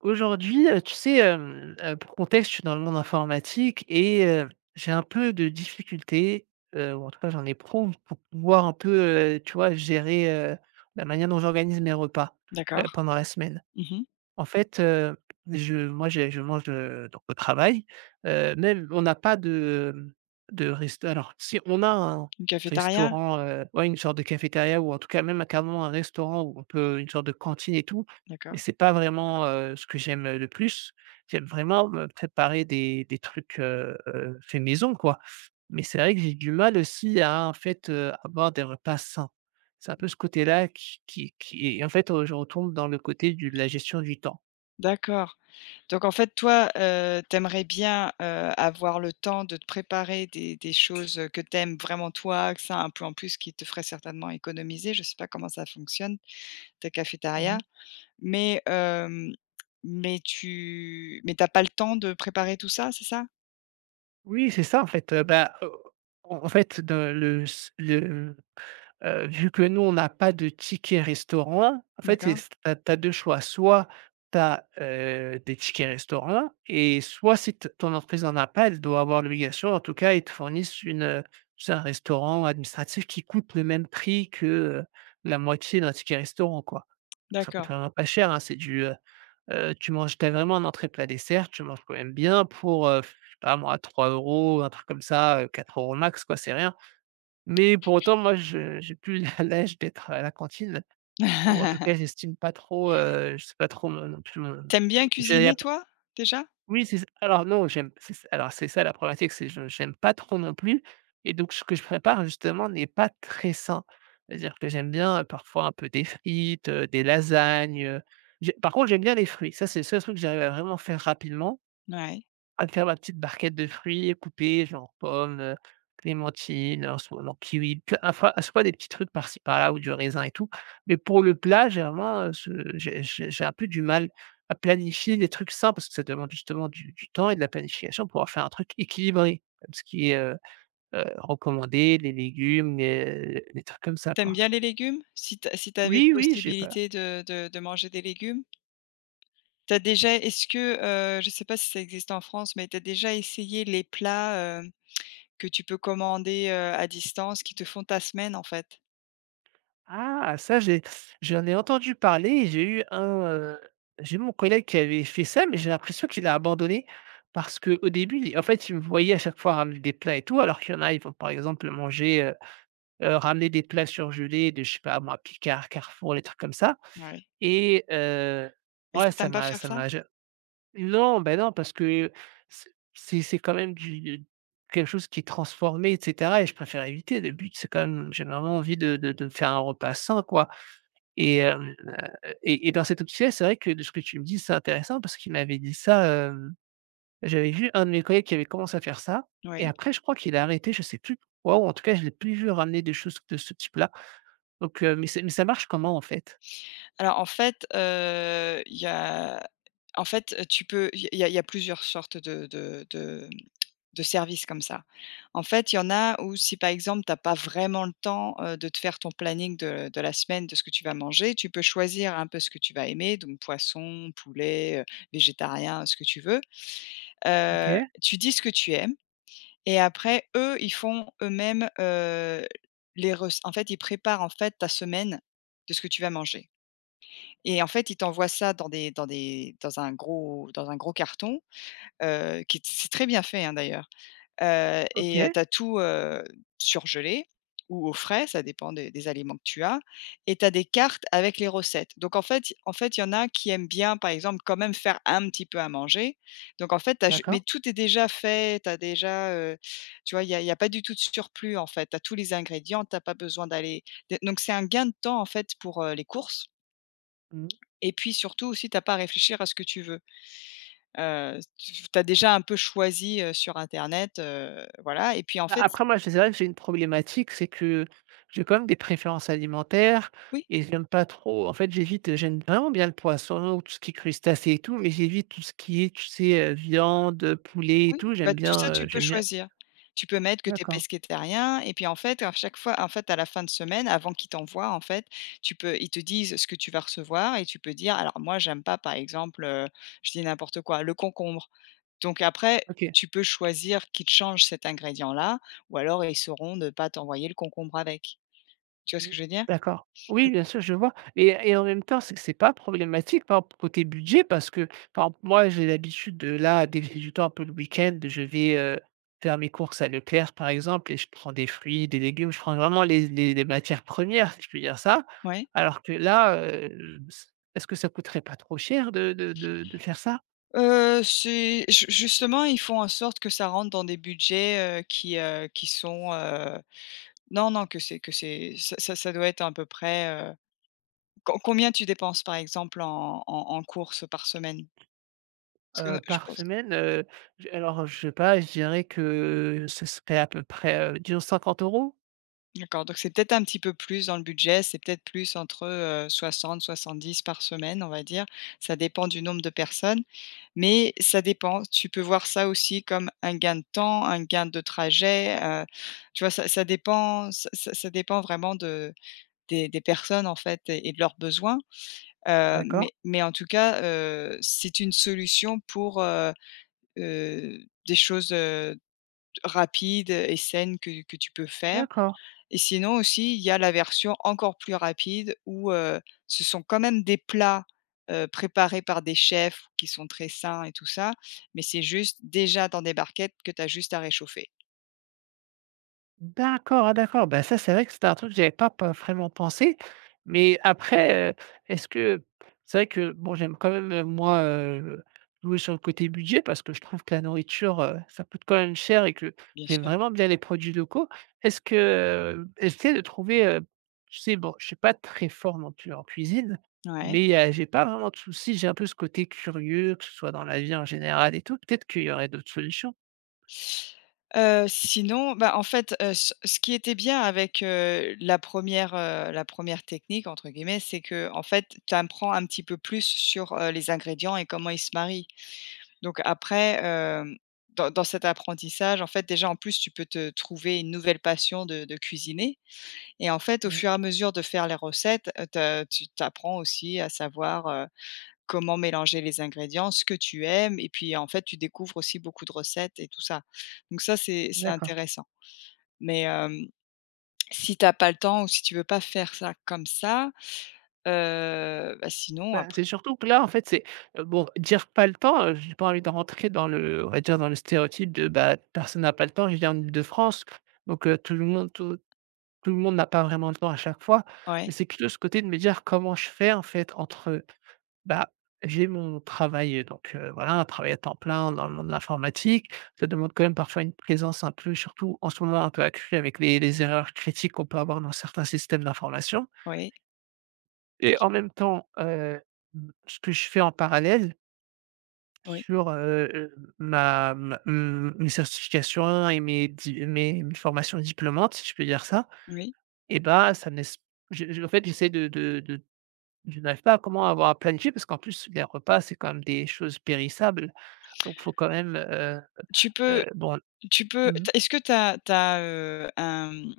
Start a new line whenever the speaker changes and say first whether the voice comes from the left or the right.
right: Aujourd'hui, tu sais, pour contexte, je suis dans le monde informatique et j'ai un peu de difficultés, ou en tout cas j'en ai prompt pour pouvoir un peu, tu vois, gérer, la manière dont j'organise mes repas,
left: D'accord.
right: pendant la semaine.
left: Mmh.
right: En fait, je moi, j'ai je mange, donc au travail, même on n'a pas de, de rest alors si, on a un
left: Une cafétéria?
right: restaurant, ouais, une sorte de cafétéria ou en tout cas même carrément un restaurant où on peut une sorte de cantine et tout, mais
left: D'accord.
right: c'est pas vraiment, ce que j'aime, le plus. J'aime vraiment me préparer des trucs, faits maison, quoi. Mais c'est vrai que j'ai du mal aussi à, en fait, avoir des repas sains. C'est un peu ce côté-là qui est en fait, je retombe dans le côté du de la gestion du temps.
left: D'accord. Donc en fait, toi, tu bien, avoir le temps de te préparer des choses, que t'aimes vraiment toi, que ça un peu en plus qui te ferait certainement économiser. Je sais pas comment ça fonctionne, ta cafétéria,
right: Mmh.
left: mais mais tu mais t'as pas le temps de préparer tout ça, c'est ça?
right: Oui, c'est ça, en fait, bah, en fait, de le s le vu que nous, on n'a pas de ticket restaurant, en fait, c'est
left: D'accord,
right: tu choix. Soit tu as, des tickets restaurant et soit si t ton entreprise en a pas, elle doit avoir l'obligation, en tout cas, ils te fournissent une, c'est un restaurant administratif qui coûte le même prix que, la moitié d'un ticket restaurant, quoi. Ça coûte
left: d'accord.
right: vraiment pas cher, hein, c'est du, tu manges t'as vraiment un entrée, plat, dessert, tu manges quand même bien pour, je sais pas moi, 3 €, un truc comme ça, 4 € max, quoi, c'est rien. Mais pour autant, moi, je j'ai plus l'âge d'être à la cantine ou en tout cas, j'estime pas trop, je sais pas trop moi non plus mon
left: T'aimes bien
right: j'ai
left: cuisiner
right: ap
left: toi, déjà?
right: oui, c'est non, j'aime c'est ç alors c'est ça la problématique, c'est je j'aime pas trop non plus et donc ce que je prépare justement n'est pas très sain. C'est-à-dire que j'aime bien, parfois un peu des frites, des lasagnes, j'ai par contre, j'aime bien les fruits. Ça, c'est le seul truc que j'arrive à vraiment faire rapidement
left: Ouais.
right: à faire ma petite barquette de fruits coupés, genre pommes, clémentines, en ce moment kiwi, ple enfin, à chaque fois des petits trucs par-ci par-là ou du raisin et tout. Mais pour le plat, j'ai vraiment, ce j'ai un peu du mal à planifier des trucs simples parce que ça demande justement du temps et de la planification pour en faire un truc équilibré, comme ce qui est, recommandé, les légumes, les trucs comme ça,
left: T'aimes
right: quoi.
left: bien les légumes? Si tu si t'avais
right: Oui, oui, j'ai pas
left: possibilité de manger des légumes? T'as déjà est-ce que, je sais pas si ça existe en France, mais t'as déjà essayé les plats, que tu peux commander, à distance qui te font ta semaine en fait?
right: ah! Ça, j'en ai entendu parler et j'ai eu un, heu, j'ai eu mon collègue qui avait fait ça, mais j'ai l'impression qu'il a abandonné parce que au début, il en fait, il me voyait à chaque fois ramener des plats et tout, alors qu'il y en a, ils vont, par exemple, manger, ramener des plats surgelés de, je sais pas moi, Picard, Carrefour, les trucs comme ça
left: Ouais.
right: et
left: Et ça,
right: ouais, ça
left: tu pas
right: m'a
left: faire
right: ça
left: ça?
right: m'a ja non, ben non, parce que c'est quand même du quelque chose qui est transformé et cetera et je préfère éviter. Le but, c'est quand même j'ai vraiment envie de faire un repas sain, quoi et et dans cette optique-là, c'est vrai que de ce que tu me dis, c'est intéressant parce qu'il m'avait dit ça, j'avais vu un de mes collègues qui avait commencé à faire ça et
left: Oui.
right: après je crois qu'il a arrêté, je sais plus pourquoi ou en tout cas, je l'ai plus vu ramener des choses de ce type-là. Donc mais ça marche comment en fait?
left: Alors en fait, il y a en fait, tu peux il y a plusieurs sortes de de services comme ça. En fait, il y en a où si, par exemple, tu as pas vraiment le temps, de te faire ton planning de la semaine, de ce que tu vas manger, tu peux choisir un peu ce que tu vas aimer, donc poisson, poulet, végétarien, ce que tu veux.
right: OK,
left: Tu dis ce que tu aimes et après eux, ils font eux-mêmes, les rec en fait, ils préparent, en fait, ta semaine de ce que tu vas manger et en fait, ils t'envoient ça dans des dans des dans un gros carton, qui est c'est très bien fait, hein, d'ailleurs, et
right: OK,
left: tu as tout, surgelé ou au frais, ça dépend des aliments que tu as et tu as des cartes avec les recettes. Donc en fait, il y en a qui aiment bien, par exemple, quand même faire un petit peu à manger. Donc en fait, tu ju mais
right: d'accord.
left: tout est déjà fait, tu as déjà, tu vois, il y a pas du tout de surplus, en fait. Tu as tous les ingrédients, tu as pas besoin d'aller de donc c'est un gain de temps, en fait, pour, les courses,
right: Mmh.
left: et puis surtout aussi, tu as pas à réfléchir à ce que tu veux. Tu as déjà un peu choisi, sur internet, voilà et puis en
right: Bah,
left: fait
right: après moi, je c'est vrai que j'ai une problématique, c'est que j'ai quand même des préférences alimentaires
left: oui,
right: et j'aime pas trop en fait, j'évite, j'aime vraiment bien le poisson, tout ce qui est crustacés et tout, mais j'évite tout ce qui est, tu sais, viande, poulet et
left: oui,
right: tout,
left: bah, tout ça tu peux
right: j'aime bien
left: choisir. Tu peux mettre que tu es
right: d'accord,
left: pescétarien et puis en fait à chaque fois en fait à la fin de semaine avant qu'ils t'envoient en fait, tu peux ils te disent ce que tu vas recevoir et tu peux dire: «Alors moi j'aime pas par exemple», je dis n'importe quoi, «le concombre». Donc après
right: OK.
left: tu peux choisir qu'ils te changent cet ingrédient là ou alors ils sauront ne pas t'envoyer le concombre avec. Tu vois ce
right: Mmh.
left: que je veux dire?
right: D'accord.
left: Mmh,
right: Oui, bien sûr, je vois et en même temps, c'est que c'est pas problématique, par exemple, côté budget parce que, par exemple, moi, j'ai l'habitude de là, dès que j'ai du temps un peu le week-end, je vais, faire mes courses à Leclerc, par exemple et je prends des fruits, des légumes, je prends vraiment les matières premières, si je peux dire ça.
left: ouais.
right: Alors que là, est-ce que ça coûterait pas trop cher de faire ça?
left: C'est ju justement, ils font en sorte que ça rentre dans des budgets, qui sont, non, non, que c'est ça doit être à peu près, combien tu dépenses, par exemple, en courses par semaine? Parce que je
right: Par
left: pense
right: semaine, j alors, je sais pas, je dirais que ce serait à peu près, disons 50 €?
left: d'accord, donc c'est peut-être un petit peu plus dans le budget, c'est peut-être plus entre, 60-70 par semaine, on va dire. Ça dépend du nombre de personnes, mais ça dépend. Tu peux voir ça aussi comme un gain de temps, un gain de trajet, tu vois? Ça dépend vraiment de des personnes, en fait et de leurs besoins,
right: D'accord,
left: mais en tout cas, c'est une solution pour, des choses, rapides et saines que tu peux faire.
right: d'accord.
left: Et sinon aussi, il y a la version encore plus rapide où, ce sont quand même des plats, préparés par des chefs qui sont très sains et tout ça, mais c'est juste déjà dans des barquettes que tu as juste à réchauffer.
right: D'accord, ah d'accord. Ben, ça, c'est vrai que c'est un truc que j'avais pas vraiment pensé. Mais après, est-ce que c'est vrai que bon, j'aime quand même, moi, jouer sur le côté budget parce que je trouve que la nourriture, ça coûte quand même cher et que
left: Bien
right: j'aime
left: sûr,
right: vraiment bien les produits locaux. Est-ce que, essayer de trouver, tu sais, bon, je suis pas très fort non plus en cuisine,
left: ouais.
right: mais j'ai pas vraiment de souci. J'ai un peu ce côté curieux, que ce soit dans la vie en général et tout. Peut-être qu'il y aurait d'autres solutions?
left: Sinon, bah, en fait, ce qui était bien avec, la première technique entre guillemets, c'est que en fait, tu apprends un petit peu plus sur, les ingrédients et comment ils se marient. Donc après, dans cet apprentissage, en fait, déjà, en plus, tu peux te trouver une nouvelle passion de cuisiner et en fait, au
right: Mmh.
left: fur et à mesure de faire les recettes, tu apprends aussi à savoir, comment mélanger les ingrédients, ce que tu aimes et puis, en fait, tu découvres aussi beaucoup de recettes et tout ça. Donc ça, c'est
right: D'accord.
left: intéressant. Mais, si t'as pas le temps ou si tu veux pas faire ça comme ça, bah, sinon
right: Bah,
left: après
right: c'est surtout que là, en fait, c'est, bon, dire: «Pas le temps», j'ai pas envie de rentrer dans le on va dire, dans le stéréotype de, bah, personne n'a pas le temps. Je viens en Île-de-France, donc tout le monde n'a pas vraiment le temps à chaque fois, mais
left: ouais,
right: c'est plutôt ce côté de me dire comment je fais en fait entre, bah, j'ai mon travail, donc voilà, un travail à temps plein dans le monde de l'informatique. Ça demande quand même parfois une présence un peu surtout en ce moment un peu accrue avec les erreurs critiques qu'on peut avoir dans certains systèmes d'information
left: oui,
right: et en même temps, mmh, ce que je fais en parallèle
left: oui,
right: sur, mes certifications et mes formations diplômantes, si je peux dire ça.
left: oui.
right: Et bah, ça me laisse je en fait, j'essaie de je n'arrive pas à comment avoir à planifier parce qu'en plus les repas, c'est quand même des choses périssables. Donc faut quand même,
left: Tu peux
right: bon,
left: tu peux
right: mmh.
left: tu est-ce que t'as t'as tu un, mmh,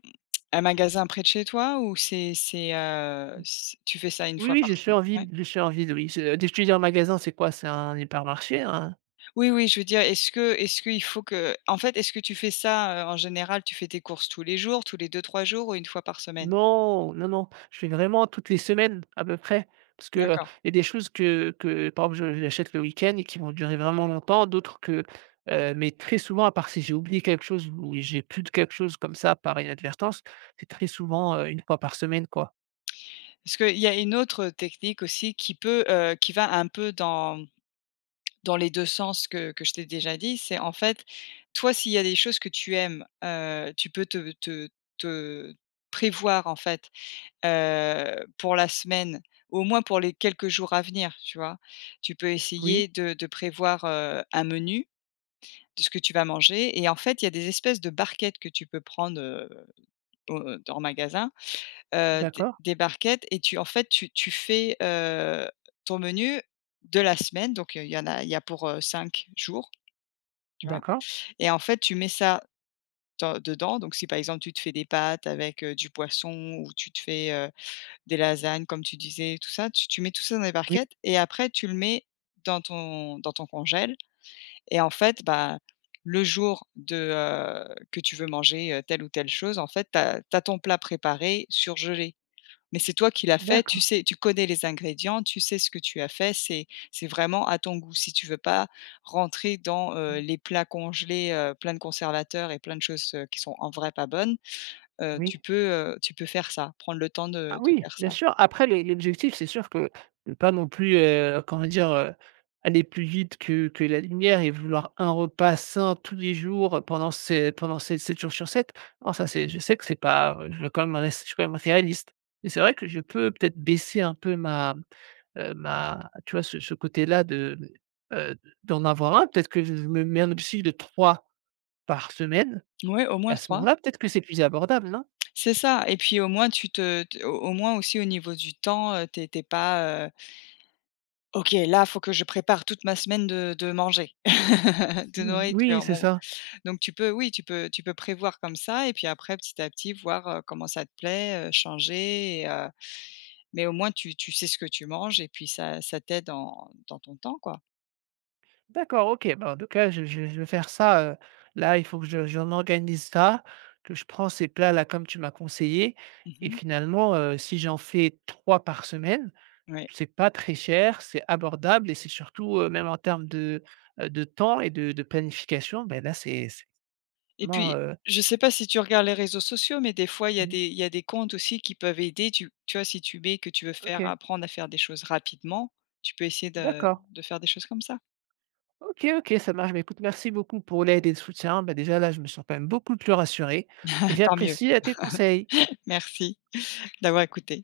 left: un magasin près de chez toi ou c'est, c tu fais ça une
right: Oui,
left: fois
right: oui,
left: par semaine? Ouais.
right: je suis en ville, oui. C'est dès que un magasin, c'est quoi? C'est un hypermarché, hein?
left: Oui, oui, je veux dire, est-ce que est-ce qu'il faut que en fait, est-ce que tu fais ça, en général, tu fais tes courses tous les jours, tous les deux, trois jours ou une fois par semaine?
right: Non, non, non, je fais vraiment toutes les semaines à peu près, parce que,
left: D'accord.
right: il y a des choses que par exemple, je j'achète le week-end et qui vont durer vraiment longtemps, d'autres que, mais très souvent, à part si j'ai oublié quelque chose ou j'ai plus de quelque chose comme ça par inadvertance, c'est très souvent, 1 fois par semaine, quoi.
left: Parce qu'il y a une autre technique aussi qui peut, qui va un peu dans les 2 sens que je t'ai déjà dit, c'est en fait, toi, s'il y a des choses que tu aimes, tu peux te prévoir en fait, pour la semaine, au moins pour les quelques jours à venir, tu vois? Tu peux essayer
right: Oui,
left: de prévoir, un menu de ce que tu vas manger et en fait, il y a des espèces de barquettes que tu peux prendre, au en magasin, des
right: d'accord,
left: barquettes et tu en fait, tu tu fais, ton menu de la semaine, donc il y en a il y a pour, 5 jours, tu vois?
right: d'accord,
left: Et en fait, tu mets ça dans dedans, donc si par exemple, tu te fais des pâtes avec, du poisson ou tu te fais, des lasagnes comme tu disais, tout ça, tu mets tout ça dans les
right: oui,
left: barquettes et après tu le mets dans ton congèle. Et en fait, bah, le jour de, que tu veux manger, telle ou telle chose, en fait, tu as ton plat préparé, surgelé. Mais c'est toi qui l'as fait, tu
right: d'accord,
left: sais tu connais les ingrédients, tu sais ce que tu as fait, c'est vraiment à ton goût. Si tu veux pas rentrer dans,
right: mmh,
left: les plats congelés, pleins de conservateurs et plein de choses, qui sont en vrai pas bonnes,
right: oui.
left: tu peux faire ça, prendre le temps
right: Ah
left: de
right: oui,
left: faire
right: bien
left: ça.
right: sûr. Après les l'objectif, c'est sûr que ne pas non plus, comment dire, aller plus vite que la lumière et vouloir un repas sain tous les jours pendant ces 7 jours sur 7. Non, ça c'est je sais que c'est pas, je suis quand même réaliste. Mais c'est vrai que je peux peut-être baisser un peu ma tu vois ce côté-là de, heu, d'en avoir un. Peut-être que je me mets un objectif de 3 par semaine
left: Oui, au
right: et
left: moins
right: à ce
left: trois.
right: moment-là, peut-être que c'est plus abordable, non?
left: C'est ça et puis au moins tu te t au moins aussi au niveau du temps, tu es tu pas, OK, là, faut que je prépare toute ma semaine de manger, de
right: Mmh, oui,
left: nourriture.
right: c'est
left: Bon,
right: ça.
left: donc tu peux oui, tu peux prévoir comme ça et puis après petit à petit voir, comment ça te plaît, changer et mais au moins tu sais ce que tu manges et puis ça t'aide dans ton temps, quoi.
right: D'accord, OK. Bah, en tout cas, je vais faire ça, là, il faut que je m'organise ça, que je prends ces plats-là comme tu m'as conseillé et
left: Mmh.
right: finalement, si j'en fais 3 par semaine,
left: Ouais
right: c'est pas très cher, c'est abordable et c'est surtout, même en termes de temps et de planification, ben là, c'est
left: et
right: vraiment,
left: puis je sais pas si tu regardes les réseaux sociaux, mais des fois il y a
right: mmh,
left: des comptes aussi qui peuvent aider. Tu vois, si tu mets que tu veux faire
right: OK,
left: apprendre à faire des choses rapidement, tu peux essayer de
right: d'accord.
left: faire des choses comme ça.
right: OK, OK, ça marche. Bah, écoute, merci beaucoup pour l'aide et le soutien. Bah, déjà, là, je me sens quand même beaucoup plus rassuré et
left: Tant mieux.
right: j'apprécie, tes conseils.
left: Merci d'avoir écouté.